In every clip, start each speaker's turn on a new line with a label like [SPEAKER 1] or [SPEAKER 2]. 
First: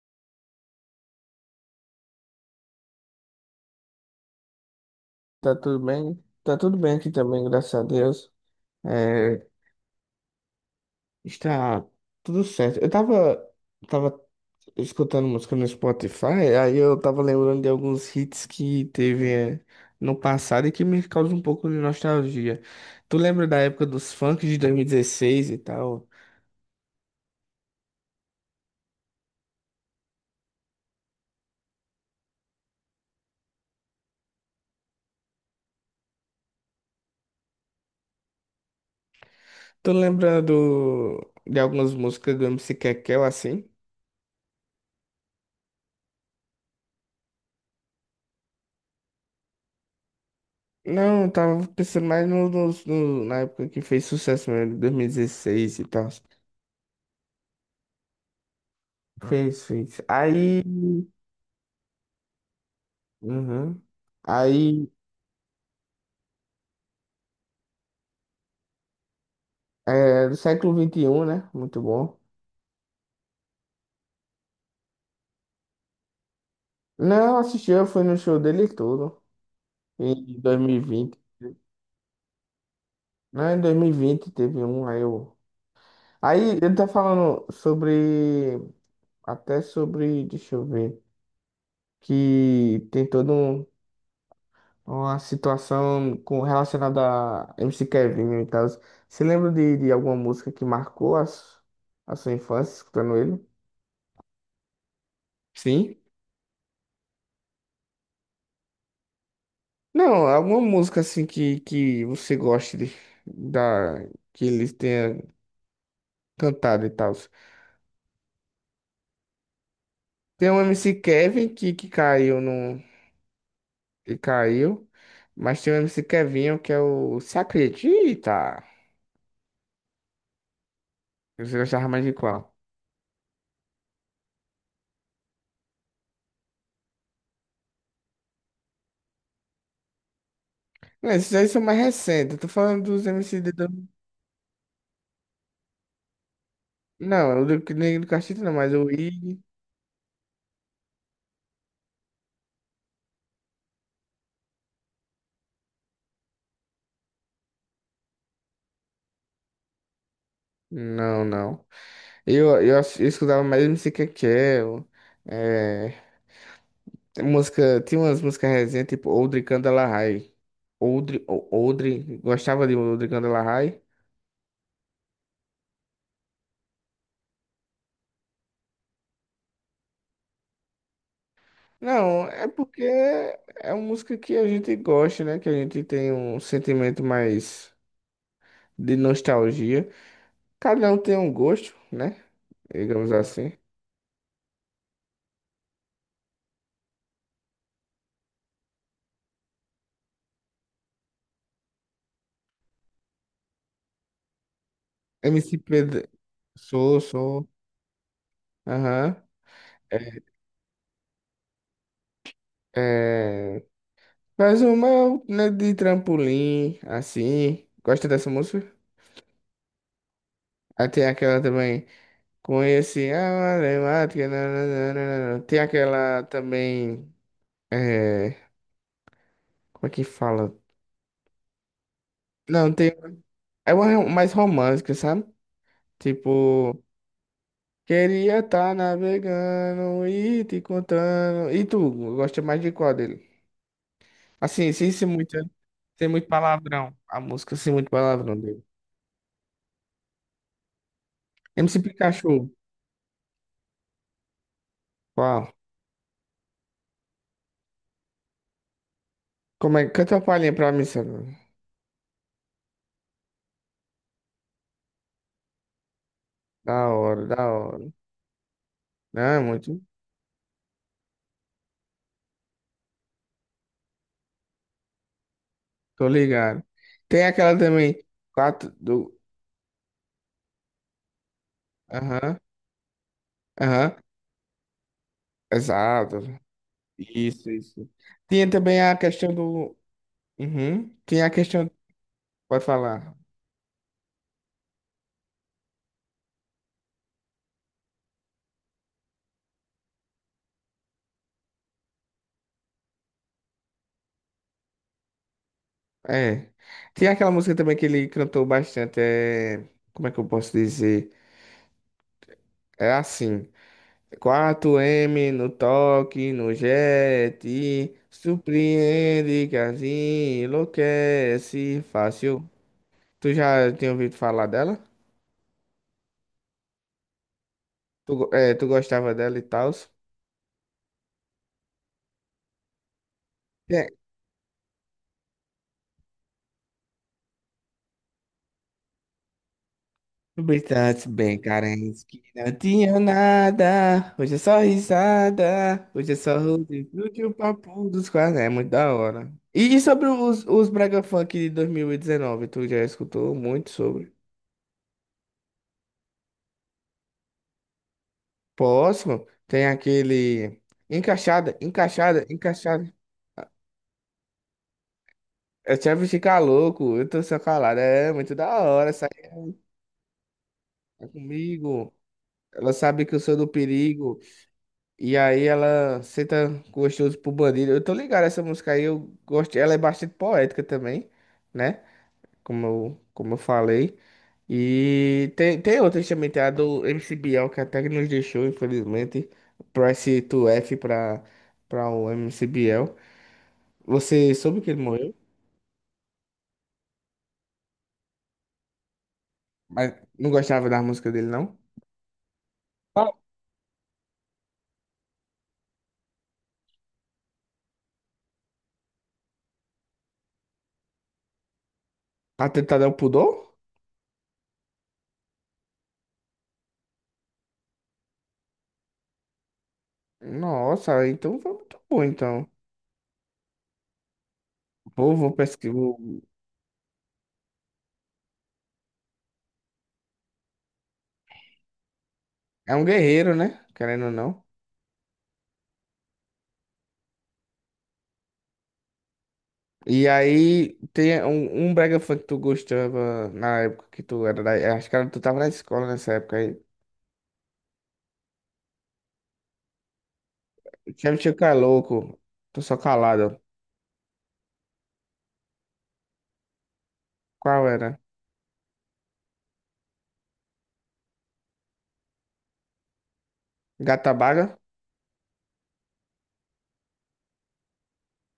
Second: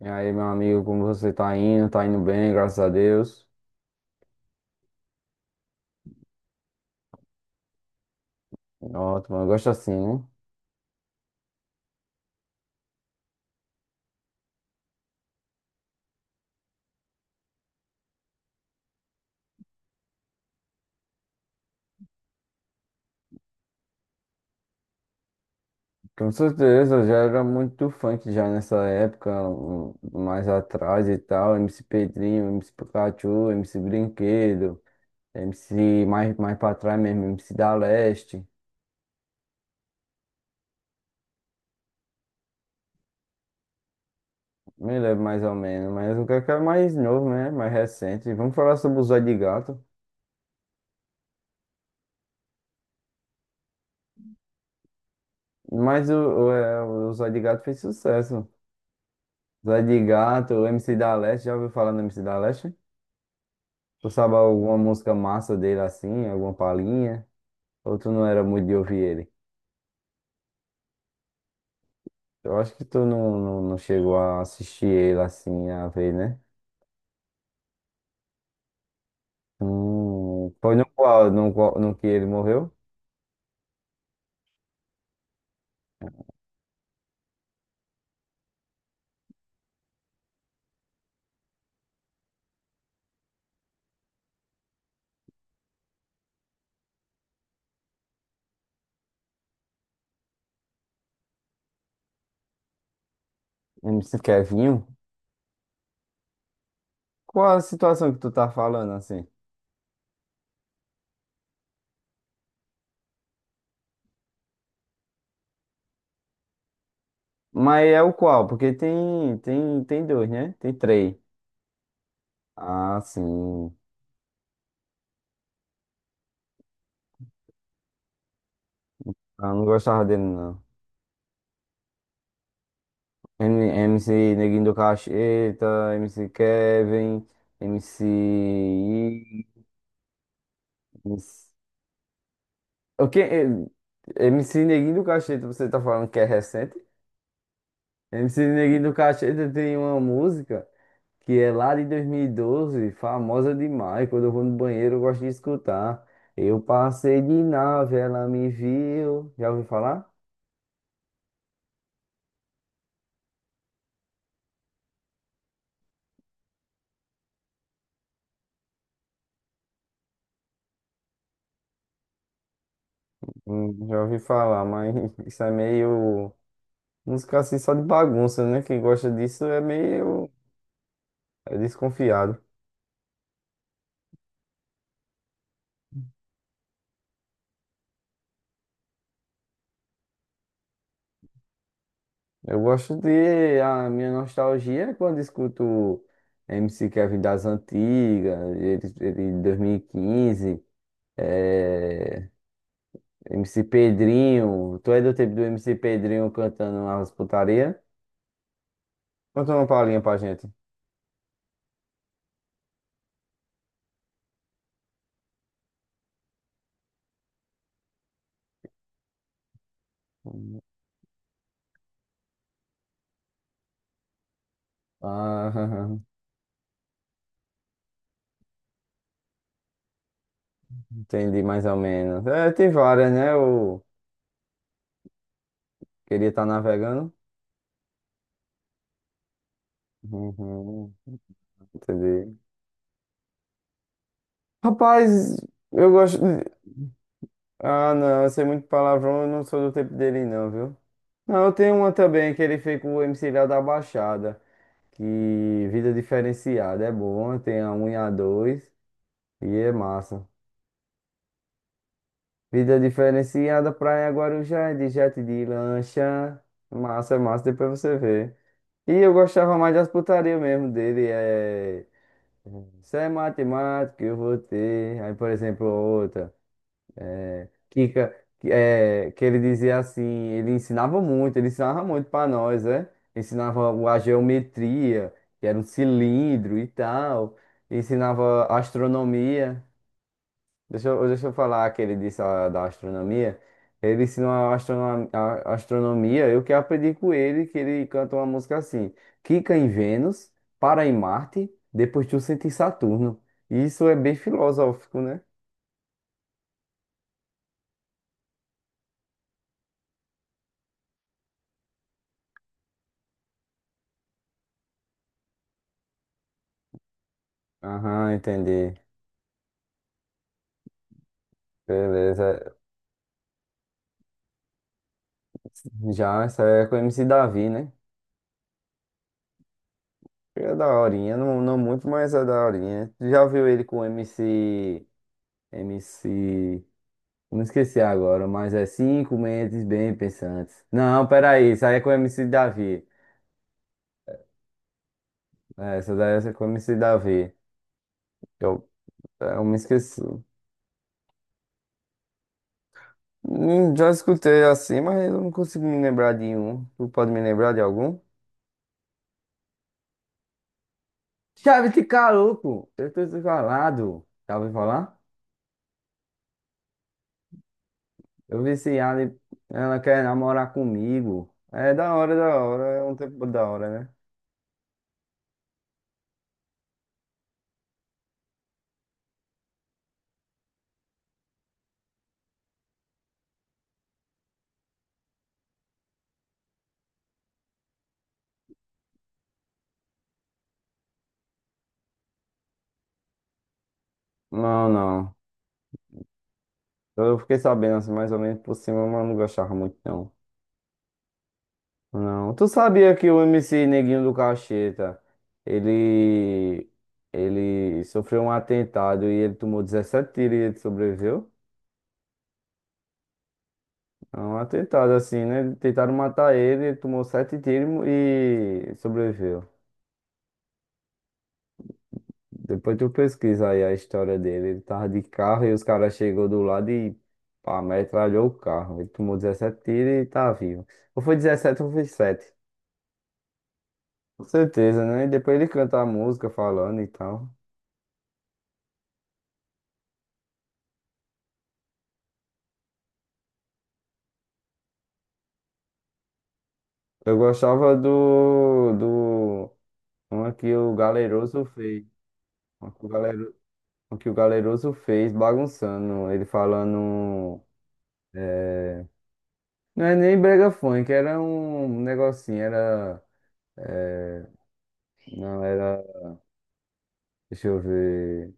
[SPEAKER 1] E aí, meu amigo, como você tá indo? Tá indo bem, graças a Deus.
[SPEAKER 2] Tá tudo bem? Tá tudo bem aqui também, graças a Deus.
[SPEAKER 1] Ótimo, eu
[SPEAKER 2] É,
[SPEAKER 1] gosto assim, né?
[SPEAKER 2] está tudo certo. Eu tava escutando música no Spotify, aí eu tava lembrando de alguns hits que teve, no passado e que me causam um pouco de nostalgia. Tu lembra da época dos funks de 2016 e tal?
[SPEAKER 1] Com certeza, eu já era muito funk já nessa época, mais atrás e tal. MC Pedrinho, MC Pikachu, MC Brinquedo, MC mais pra trás mesmo, MC da Leste.
[SPEAKER 2] Tu lembra de algumas músicas do MC Kekel assim?
[SPEAKER 1] Me lembro mais ou menos, mas o que é mais novo, né? Mais recente. Vamos falar sobre o Zóio de Gato.
[SPEAKER 2] Não, eu tava pensando mais na época que fez sucesso mesmo, 2016 e
[SPEAKER 1] Mas
[SPEAKER 2] tal.
[SPEAKER 1] o Zóio de Gato fez sucesso.
[SPEAKER 2] Fez,
[SPEAKER 1] Zóio
[SPEAKER 2] fez.
[SPEAKER 1] de Gato,
[SPEAKER 2] Aí.
[SPEAKER 1] o MC da Leste, já ouviu falar no MC da Leste?
[SPEAKER 2] Uhum.
[SPEAKER 1] Tu sabe alguma
[SPEAKER 2] Aí.
[SPEAKER 1] música massa dele assim, alguma palhinha? Ou tu não era muito de ouvir ele?
[SPEAKER 2] É, do século vinte e um, né? Muito bom.
[SPEAKER 1] Eu acho que tu não chegou a assistir ele assim, a ver, né?
[SPEAKER 2] Não, assisti, eu fui no show dele e tudo. Em dois mil
[SPEAKER 1] Foi
[SPEAKER 2] e
[SPEAKER 1] no
[SPEAKER 2] vinte
[SPEAKER 1] qual, no que ele morreu?
[SPEAKER 2] Não, em 2020 teve um, aí eu. Aí ele tá falando sobre. Até sobre. Deixa eu ver. Que tem todo um. Uma situação com relacionada a MC Kevin e tal. Você lembra de alguma música que marcou a sua infância escutando ele?
[SPEAKER 1] MC Kevinho?
[SPEAKER 2] Sim.
[SPEAKER 1] Qual a situação que tu tá falando assim?
[SPEAKER 2] Não, alguma música assim que você goste da, que eles tenham cantado e tal.
[SPEAKER 1] Mas é o qual? Porque tem dois,
[SPEAKER 2] Tem
[SPEAKER 1] né?
[SPEAKER 2] um
[SPEAKER 1] Tem
[SPEAKER 2] MC
[SPEAKER 1] três.
[SPEAKER 2] Kevin que caiu no.
[SPEAKER 1] Ah, sim.
[SPEAKER 2] Que caiu. Mas tem um MC Kevinho que é o Se Acredita.
[SPEAKER 1] Ah, não gostava dele, não.
[SPEAKER 2] Você gostava mais de qual?
[SPEAKER 1] MC Neguinho do Cacheta, MC Kevin, MC...
[SPEAKER 2] Não,
[SPEAKER 1] I,
[SPEAKER 2] esses aí são mais recentes. Eu tô falando dos
[SPEAKER 1] O que?
[SPEAKER 2] MC de.
[SPEAKER 1] MC Neguinho do Cacheta, você tá falando que é recente?
[SPEAKER 2] Não, o do que nem do Castilho
[SPEAKER 1] MC
[SPEAKER 2] não, mas
[SPEAKER 1] Neguinho
[SPEAKER 2] o
[SPEAKER 1] do
[SPEAKER 2] Ig.
[SPEAKER 1] Cacheta tem uma música que é lá de 2012, famosa demais. Quando eu vou no banheiro, eu gosto de escutar. Eu passei de nave, ela me viu. Já ouviu falar?
[SPEAKER 2] Não, não. Eu escutava mais MC Kekel. Tem música, tinha umas músicas recentes, tipo Oldri Candelahai. Oldri, gostava de Oldri Candelahai?
[SPEAKER 1] Já ouvi falar, mas isso é meio. Música assim só de bagunça, né? Quem gosta disso é meio
[SPEAKER 2] Não,
[SPEAKER 1] desconfiado.
[SPEAKER 2] é porque é uma música que a gente gosta, né? Que a gente tem um sentimento mais de nostalgia. Cada um tem um gosto, né?
[SPEAKER 1] Eu gosto
[SPEAKER 2] Digamos assim.
[SPEAKER 1] de. A minha nostalgia é quando escuto MC Kevin das antigas, ele de 2015, eh, MC Pedrinho. Tu é do tempo do
[SPEAKER 2] MC
[SPEAKER 1] MC
[SPEAKER 2] Pedro,
[SPEAKER 1] Pedrinho cantando
[SPEAKER 2] sou,
[SPEAKER 1] as
[SPEAKER 2] sou,
[SPEAKER 1] putaria?
[SPEAKER 2] aham.
[SPEAKER 1] Conta uma palhinha pra
[SPEAKER 2] É,
[SPEAKER 1] gente.
[SPEAKER 2] é, faz uma, né, de trampolim, assim. Gosta dessa música? Aí tem aquela também. Conheci a matemática, nananana.
[SPEAKER 1] Ah,
[SPEAKER 2] Tem aquela também. É, como é que fala?
[SPEAKER 1] entendi mais ou menos. É, tem
[SPEAKER 2] Não, tem.
[SPEAKER 1] várias, né?
[SPEAKER 2] É
[SPEAKER 1] Eu
[SPEAKER 2] uma mais romântica, sabe?
[SPEAKER 1] queria estar
[SPEAKER 2] Tipo,
[SPEAKER 1] navegando.
[SPEAKER 2] queria estar navegando e te
[SPEAKER 1] Uhum,
[SPEAKER 2] contando. E tu,
[SPEAKER 1] entendi.
[SPEAKER 2] gosta mais de qual dele? Assim, sem ser
[SPEAKER 1] Rapaz,
[SPEAKER 2] muito,
[SPEAKER 1] eu
[SPEAKER 2] sem
[SPEAKER 1] gosto.
[SPEAKER 2] muito palavrão. A música sem muito
[SPEAKER 1] Ah, não, eu
[SPEAKER 2] palavrão
[SPEAKER 1] sei
[SPEAKER 2] dele.
[SPEAKER 1] muito palavrão, eu não sou do tempo dele não, viu? Não, eu tenho
[SPEAKER 2] MC
[SPEAKER 1] uma também que
[SPEAKER 2] Pikachu.
[SPEAKER 1] ele fez com o MC Léo da Baixada, que
[SPEAKER 2] Qual?
[SPEAKER 1] Vida Diferenciada é bom, tem a um e a dois e é
[SPEAKER 2] Como é? Canta uma
[SPEAKER 1] massa.
[SPEAKER 2] palhinha pra mim, Sandro.
[SPEAKER 1] Vida Diferenciada, Praia Guarujá, é de jet de lancha,
[SPEAKER 2] Da
[SPEAKER 1] massa, é
[SPEAKER 2] hora,
[SPEAKER 1] massa,
[SPEAKER 2] da
[SPEAKER 1] depois
[SPEAKER 2] hora.
[SPEAKER 1] você vê. E eu
[SPEAKER 2] Não, é
[SPEAKER 1] gostava mais
[SPEAKER 2] muito.
[SPEAKER 1] das putarias mesmo dele. Isso é matemática, eu vou ter. Aí, por exemplo,
[SPEAKER 2] Tô
[SPEAKER 1] outra.
[SPEAKER 2] ligado. Tem aquela
[SPEAKER 1] Que,
[SPEAKER 2] também,
[SPEAKER 1] ca- que,
[SPEAKER 2] quatro
[SPEAKER 1] é,
[SPEAKER 2] do.
[SPEAKER 1] que ele dizia assim, ele ensinava muito para
[SPEAKER 2] Aham,
[SPEAKER 1] nós, né? Ensinava
[SPEAKER 2] aham,
[SPEAKER 1] a geometria, que era um
[SPEAKER 2] exato.
[SPEAKER 1] cilindro e tal,
[SPEAKER 2] Isso, isso.
[SPEAKER 1] ensinava
[SPEAKER 2] Tinha também a questão
[SPEAKER 1] astronomia.
[SPEAKER 2] do.
[SPEAKER 1] Deixa
[SPEAKER 2] Uhum.
[SPEAKER 1] eu,
[SPEAKER 2] Tinha
[SPEAKER 1] deixa
[SPEAKER 2] a
[SPEAKER 1] eu falar
[SPEAKER 2] questão.
[SPEAKER 1] que ele disse da
[SPEAKER 2] Pode falar.
[SPEAKER 1] astronomia. Ele ensinou a astronomia, eu que aprendi com ele, que ele canta uma música assim, Quica em Vênus, para em Marte, depois tu sente em Saturno. Isso é bem filosófico, né?
[SPEAKER 2] É. Tinha aquela música também que ele cantou bastante. Como é que eu posso dizer? É assim. Quatro m no toque, no jet.
[SPEAKER 1] Aham, entendi.
[SPEAKER 2] Surpreende, casinha, enlouquece, fácil.
[SPEAKER 1] Beleza.
[SPEAKER 2] Tu já tinha ouvido falar dela?
[SPEAKER 1] Já, essa é com o MC Davi, né?
[SPEAKER 2] Tu gostava dela e tal?
[SPEAKER 1] É da horinha, não, não muito, mas é da horinha. Tu já viu ele com o
[SPEAKER 2] É,
[SPEAKER 1] MC. MC. Não esqueci agora, mas é cinco mentes bem pensantes.
[SPEAKER 2] brincantes
[SPEAKER 1] Não,
[SPEAKER 2] bem
[SPEAKER 1] peraí, isso aí é com o
[SPEAKER 2] carentes que
[SPEAKER 1] MC
[SPEAKER 2] não
[SPEAKER 1] Davi.
[SPEAKER 2] tinham nada. Hoje é só
[SPEAKER 1] É,
[SPEAKER 2] risada.
[SPEAKER 1] essa
[SPEAKER 2] Hoje é
[SPEAKER 1] daí essa é
[SPEAKER 2] só
[SPEAKER 1] com o MC
[SPEAKER 2] rodeio de
[SPEAKER 1] Davi.
[SPEAKER 2] um papo dos quase. É
[SPEAKER 1] Eu,
[SPEAKER 2] muito da hora.
[SPEAKER 1] eu me
[SPEAKER 2] E
[SPEAKER 1] esqueci.
[SPEAKER 2] sobre os Brega Funk de 2019? Tu já escutou muito
[SPEAKER 1] Já
[SPEAKER 2] sobre?
[SPEAKER 1] escutei assim, mas eu não consigo me lembrar de um. Tu pode me lembrar de algum?
[SPEAKER 2] Próximo, tem aquele. Encaixada,
[SPEAKER 1] Chave de
[SPEAKER 2] encaixada,
[SPEAKER 1] caroco! Eu
[SPEAKER 2] encaixada.
[SPEAKER 1] tô desvalado. Já ouviu falar?
[SPEAKER 2] Eu te aviso ficar louco, eu tô só calado. É muito
[SPEAKER 1] Eu
[SPEAKER 2] da hora,
[SPEAKER 1] viciado,
[SPEAKER 2] sai
[SPEAKER 1] e ela quer namorar comigo. É
[SPEAKER 2] comigo.
[SPEAKER 1] da hora,
[SPEAKER 2] Ela
[SPEAKER 1] é um
[SPEAKER 2] sabe que eu
[SPEAKER 1] tempo
[SPEAKER 2] sou do
[SPEAKER 1] da hora, né?
[SPEAKER 2] perigo. E aí ela senta gostoso pro bandido. Eu tô ligado essa música aí, eu gosto. Ela é bastante poética também, né? Como eu falei. E tem outras também, tem a do MC Bial, que até que nos deixou, infelizmente. Price to F pra, o MC Biel. Você soube
[SPEAKER 1] Não,
[SPEAKER 2] que ele
[SPEAKER 1] não.
[SPEAKER 2] morreu?
[SPEAKER 1] Eu fiquei sabendo assim, mais ou menos por cima, mas não gostava muito,
[SPEAKER 2] Mas
[SPEAKER 1] não.
[SPEAKER 2] não gostava da música dele, não?
[SPEAKER 1] Não. Tu sabia que
[SPEAKER 2] Ah,
[SPEAKER 1] o MC Neguinho do Cacheta, ele, ele sofreu um atentado e ele tomou 17 tiros e ele sobreviveu?
[SPEAKER 2] atentado ao pudor?
[SPEAKER 1] É um atentado assim, né? Tentaram matar ele, ele tomou 7 tiros e sobreviveu.
[SPEAKER 2] Nossa, então foi muito bom, então.
[SPEAKER 1] Depois tu pesquisa aí a história dele. Ele tava de
[SPEAKER 2] Pô, vou
[SPEAKER 1] carro e os
[SPEAKER 2] pesquisar.
[SPEAKER 1] caras chegou do lado e pá, metralhou o carro. Ele tomou dezessete tiros e tá vivo. Ou foi 17 ou foi sete.
[SPEAKER 2] É um guerreiro, né? Querendo ou
[SPEAKER 1] Com
[SPEAKER 2] não.
[SPEAKER 1] certeza, né? E depois ele canta a música falando e tal.
[SPEAKER 2] E aí tem um brega funk que tu gostava na época que tu era da, acho que tu tava na escola nessa época aí.
[SPEAKER 1] Eu gostava do uma que o
[SPEAKER 2] Sempre tinha
[SPEAKER 1] Galeroso
[SPEAKER 2] que é
[SPEAKER 1] fez.
[SPEAKER 2] louco, tô
[SPEAKER 1] Uma
[SPEAKER 2] só
[SPEAKER 1] que o
[SPEAKER 2] calado.
[SPEAKER 1] uma que o Galeroso fez bagunçando. Ele falando.
[SPEAKER 2] Qual era?
[SPEAKER 1] é, Não é nem brega funk, era um negocinho, era.
[SPEAKER 2] Gata
[SPEAKER 1] é,
[SPEAKER 2] Baga?
[SPEAKER 1] Não, era. Deixa eu ver.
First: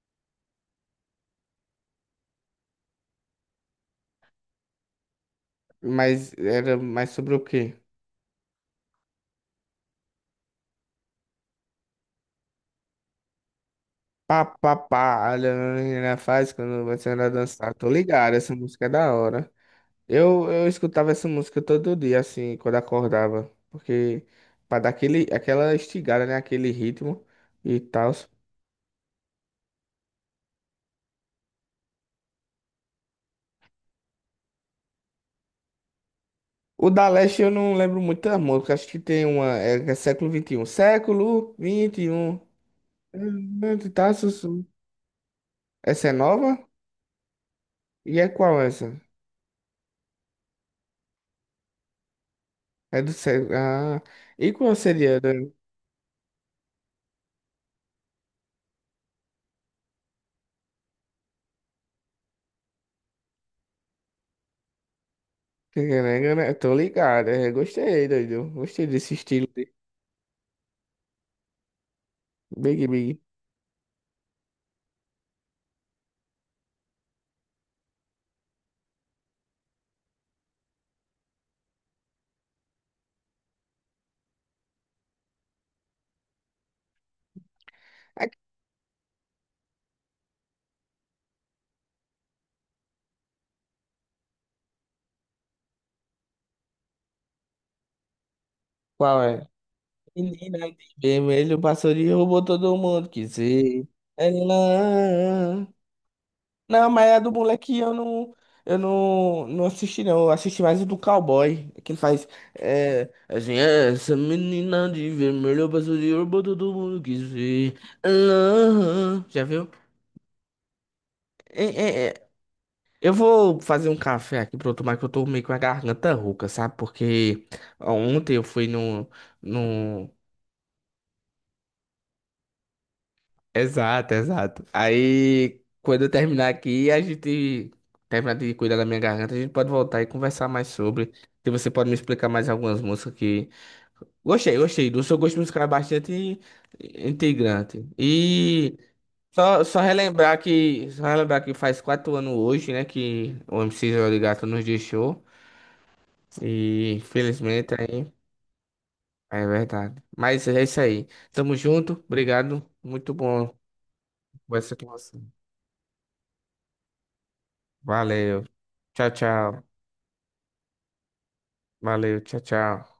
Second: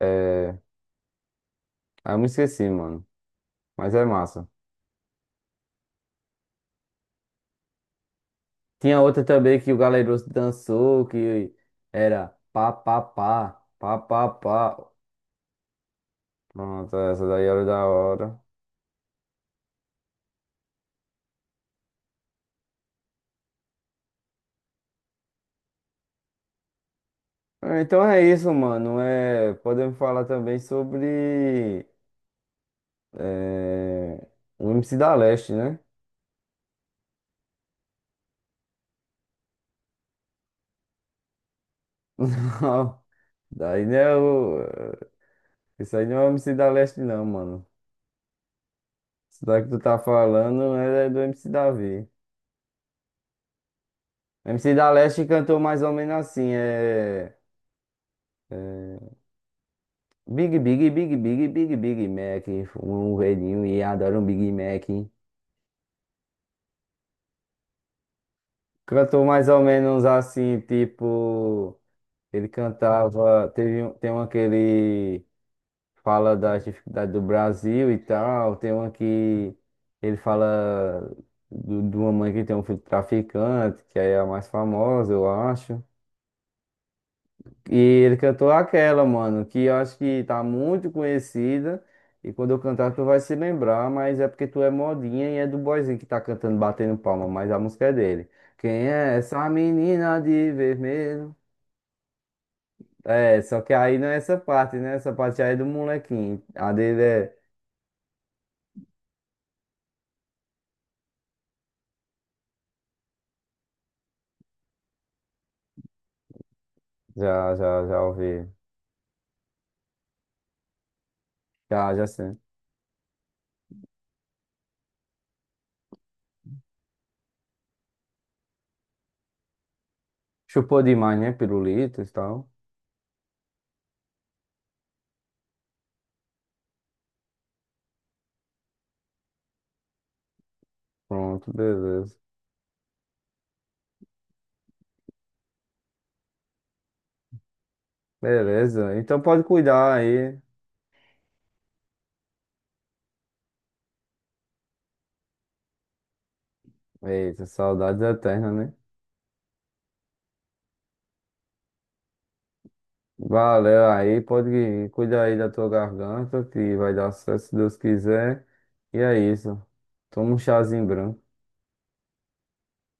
[SPEAKER 1] É... Ah, eu me esqueci, mano. Mas é massa.
[SPEAKER 2] Mas era mais sobre o quê?
[SPEAKER 1] Tinha outra também que o Galeroso dançou, que era pá, pá, pá, pá, pá,
[SPEAKER 2] Pá, pá,
[SPEAKER 1] pá.
[SPEAKER 2] pá, olha a menina faz quando
[SPEAKER 1] Pronto,
[SPEAKER 2] você
[SPEAKER 1] essa
[SPEAKER 2] anda a
[SPEAKER 1] daí era
[SPEAKER 2] dançar.
[SPEAKER 1] da
[SPEAKER 2] Tô ligado,
[SPEAKER 1] hora.
[SPEAKER 2] essa música é da hora. Eu escutava essa música todo dia, assim, quando acordava. Porque pra dar aquele, aquela estigada, né? Aquele ritmo e
[SPEAKER 1] Ah, então
[SPEAKER 2] tal.
[SPEAKER 1] é isso, mano. Podemos falar também sobre é... o MC da Leste, né?
[SPEAKER 2] O da Leste eu não lembro muita música. Acho que tem uma. É, que é século vinte e um. Século vinte
[SPEAKER 1] Não, daí
[SPEAKER 2] XXI.
[SPEAKER 1] não
[SPEAKER 2] Tá,
[SPEAKER 1] é
[SPEAKER 2] Sussu.
[SPEAKER 1] o... Isso aí
[SPEAKER 2] Essa é
[SPEAKER 1] não é o MC
[SPEAKER 2] nova?
[SPEAKER 1] da Leste, não, mano.
[SPEAKER 2] E é qual essa?
[SPEAKER 1] Isso daí que tu tá falando né, é do MC Davi.
[SPEAKER 2] É do século. Ah, e
[SPEAKER 1] MC
[SPEAKER 2] qual
[SPEAKER 1] da
[SPEAKER 2] seria?
[SPEAKER 1] Leste cantou mais ou menos assim, é, Big, Big, Big, Big, Big, Big Mac, um velhinho e adoro um Big Mac.
[SPEAKER 2] Tô ligado. Gostei, doido. Gostei desse
[SPEAKER 1] Cantou mais
[SPEAKER 2] estilo
[SPEAKER 1] ou
[SPEAKER 2] de
[SPEAKER 1] menos assim, tipo... Ele
[SPEAKER 2] Big Big.
[SPEAKER 1] cantava... Teve, tem uma que ele fala das dificuldades do Brasil e tal, tem uma que ele fala de uma mãe que tem um filho traficante, que aí é a mais famosa, eu acho. E ele
[SPEAKER 2] É,
[SPEAKER 1] cantou aquela, mano, que eu acho que tá muito conhecida. E quando eu cantar, tu vai se lembrar, mas é porque tu é modinha e é do boyzinho que tá cantando, batendo palma, mas a música é dele. Quem é
[SPEAKER 2] qual
[SPEAKER 1] essa
[SPEAKER 2] é?
[SPEAKER 1] menina de
[SPEAKER 2] Menina de
[SPEAKER 1] vermelho?
[SPEAKER 2] vermelho passou de roubou todo mundo que
[SPEAKER 1] É, só que
[SPEAKER 2] se.
[SPEAKER 1] aí não é essa parte, né? Essa parte aí é do molequinho. A
[SPEAKER 2] Não,
[SPEAKER 1] dele
[SPEAKER 2] mas a do
[SPEAKER 1] é.
[SPEAKER 2] moleque eu não, não assisti não. Eu assisti mais o do cowboy, que ele faz assim, "É, essa menina de vermelho passou de ouro, todo mundo quis
[SPEAKER 1] Já,
[SPEAKER 2] ver.
[SPEAKER 1] já, já ouvi.
[SPEAKER 2] Ah, já viu? É,
[SPEAKER 1] Já, já
[SPEAKER 2] é, é.
[SPEAKER 1] sei.
[SPEAKER 2] Eu vou fazer um café aqui pra eu tomar, que eu tô meio com a garganta rouca, sabe? Porque ontem eu fui no.
[SPEAKER 1] Chupou demais, né? Pirulitos e tal.
[SPEAKER 2] Exato, exato. Aí, quando eu terminar aqui, a gente terminar de cuidar da minha garganta, a gente pode voltar e conversar mais sobre. Se
[SPEAKER 1] Pronto,
[SPEAKER 2] você pode me
[SPEAKER 1] beleza.
[SPEAKER 2] explicar mais algumas músicas que. Gostei, gostei. Do seu gosto musical é bastante integrante. E
[SPEAKER 1] Beleza. Então pode
[SPEAKER 2] só
[SPEAKER 1] cuidar aí.
[SPEAKER 2] relembrar que. Só relembrar que faz 4 anos hoje, né? Que o MC Joel de Gato nos deixou. E
[SPEAKER 1] Eita,
[SPEAKER 2] infelizmente
[SPEAKER 1] saudades
[SPEAKER 2] aí.
[SPEAKER 1] eternas, né?
[SPEAKER 2] É verdade. Mas é isso aí. Tamo junto. Obrigado. Muito bom
[SPEAKER 1] Valeu aí,
[SPEAKER 2] conversar com
[SPEAKER 1] pode
[SPEAKER 2] você.
[SPEAKER 1] cuidar aí da tua garganta, que vai dar sucesso se Deus
[SPEAKER 2] Valeu.
[SPEAKER 1] quiser. E
[SPEAKER 2] Tchau,
[SPEAKER 1] é isso.
[SPEAKER 2] tchau.
[SPEAKER 1] Toma um chazinho branco.
[SPEAKER 2] Valeu, tchau, tchau.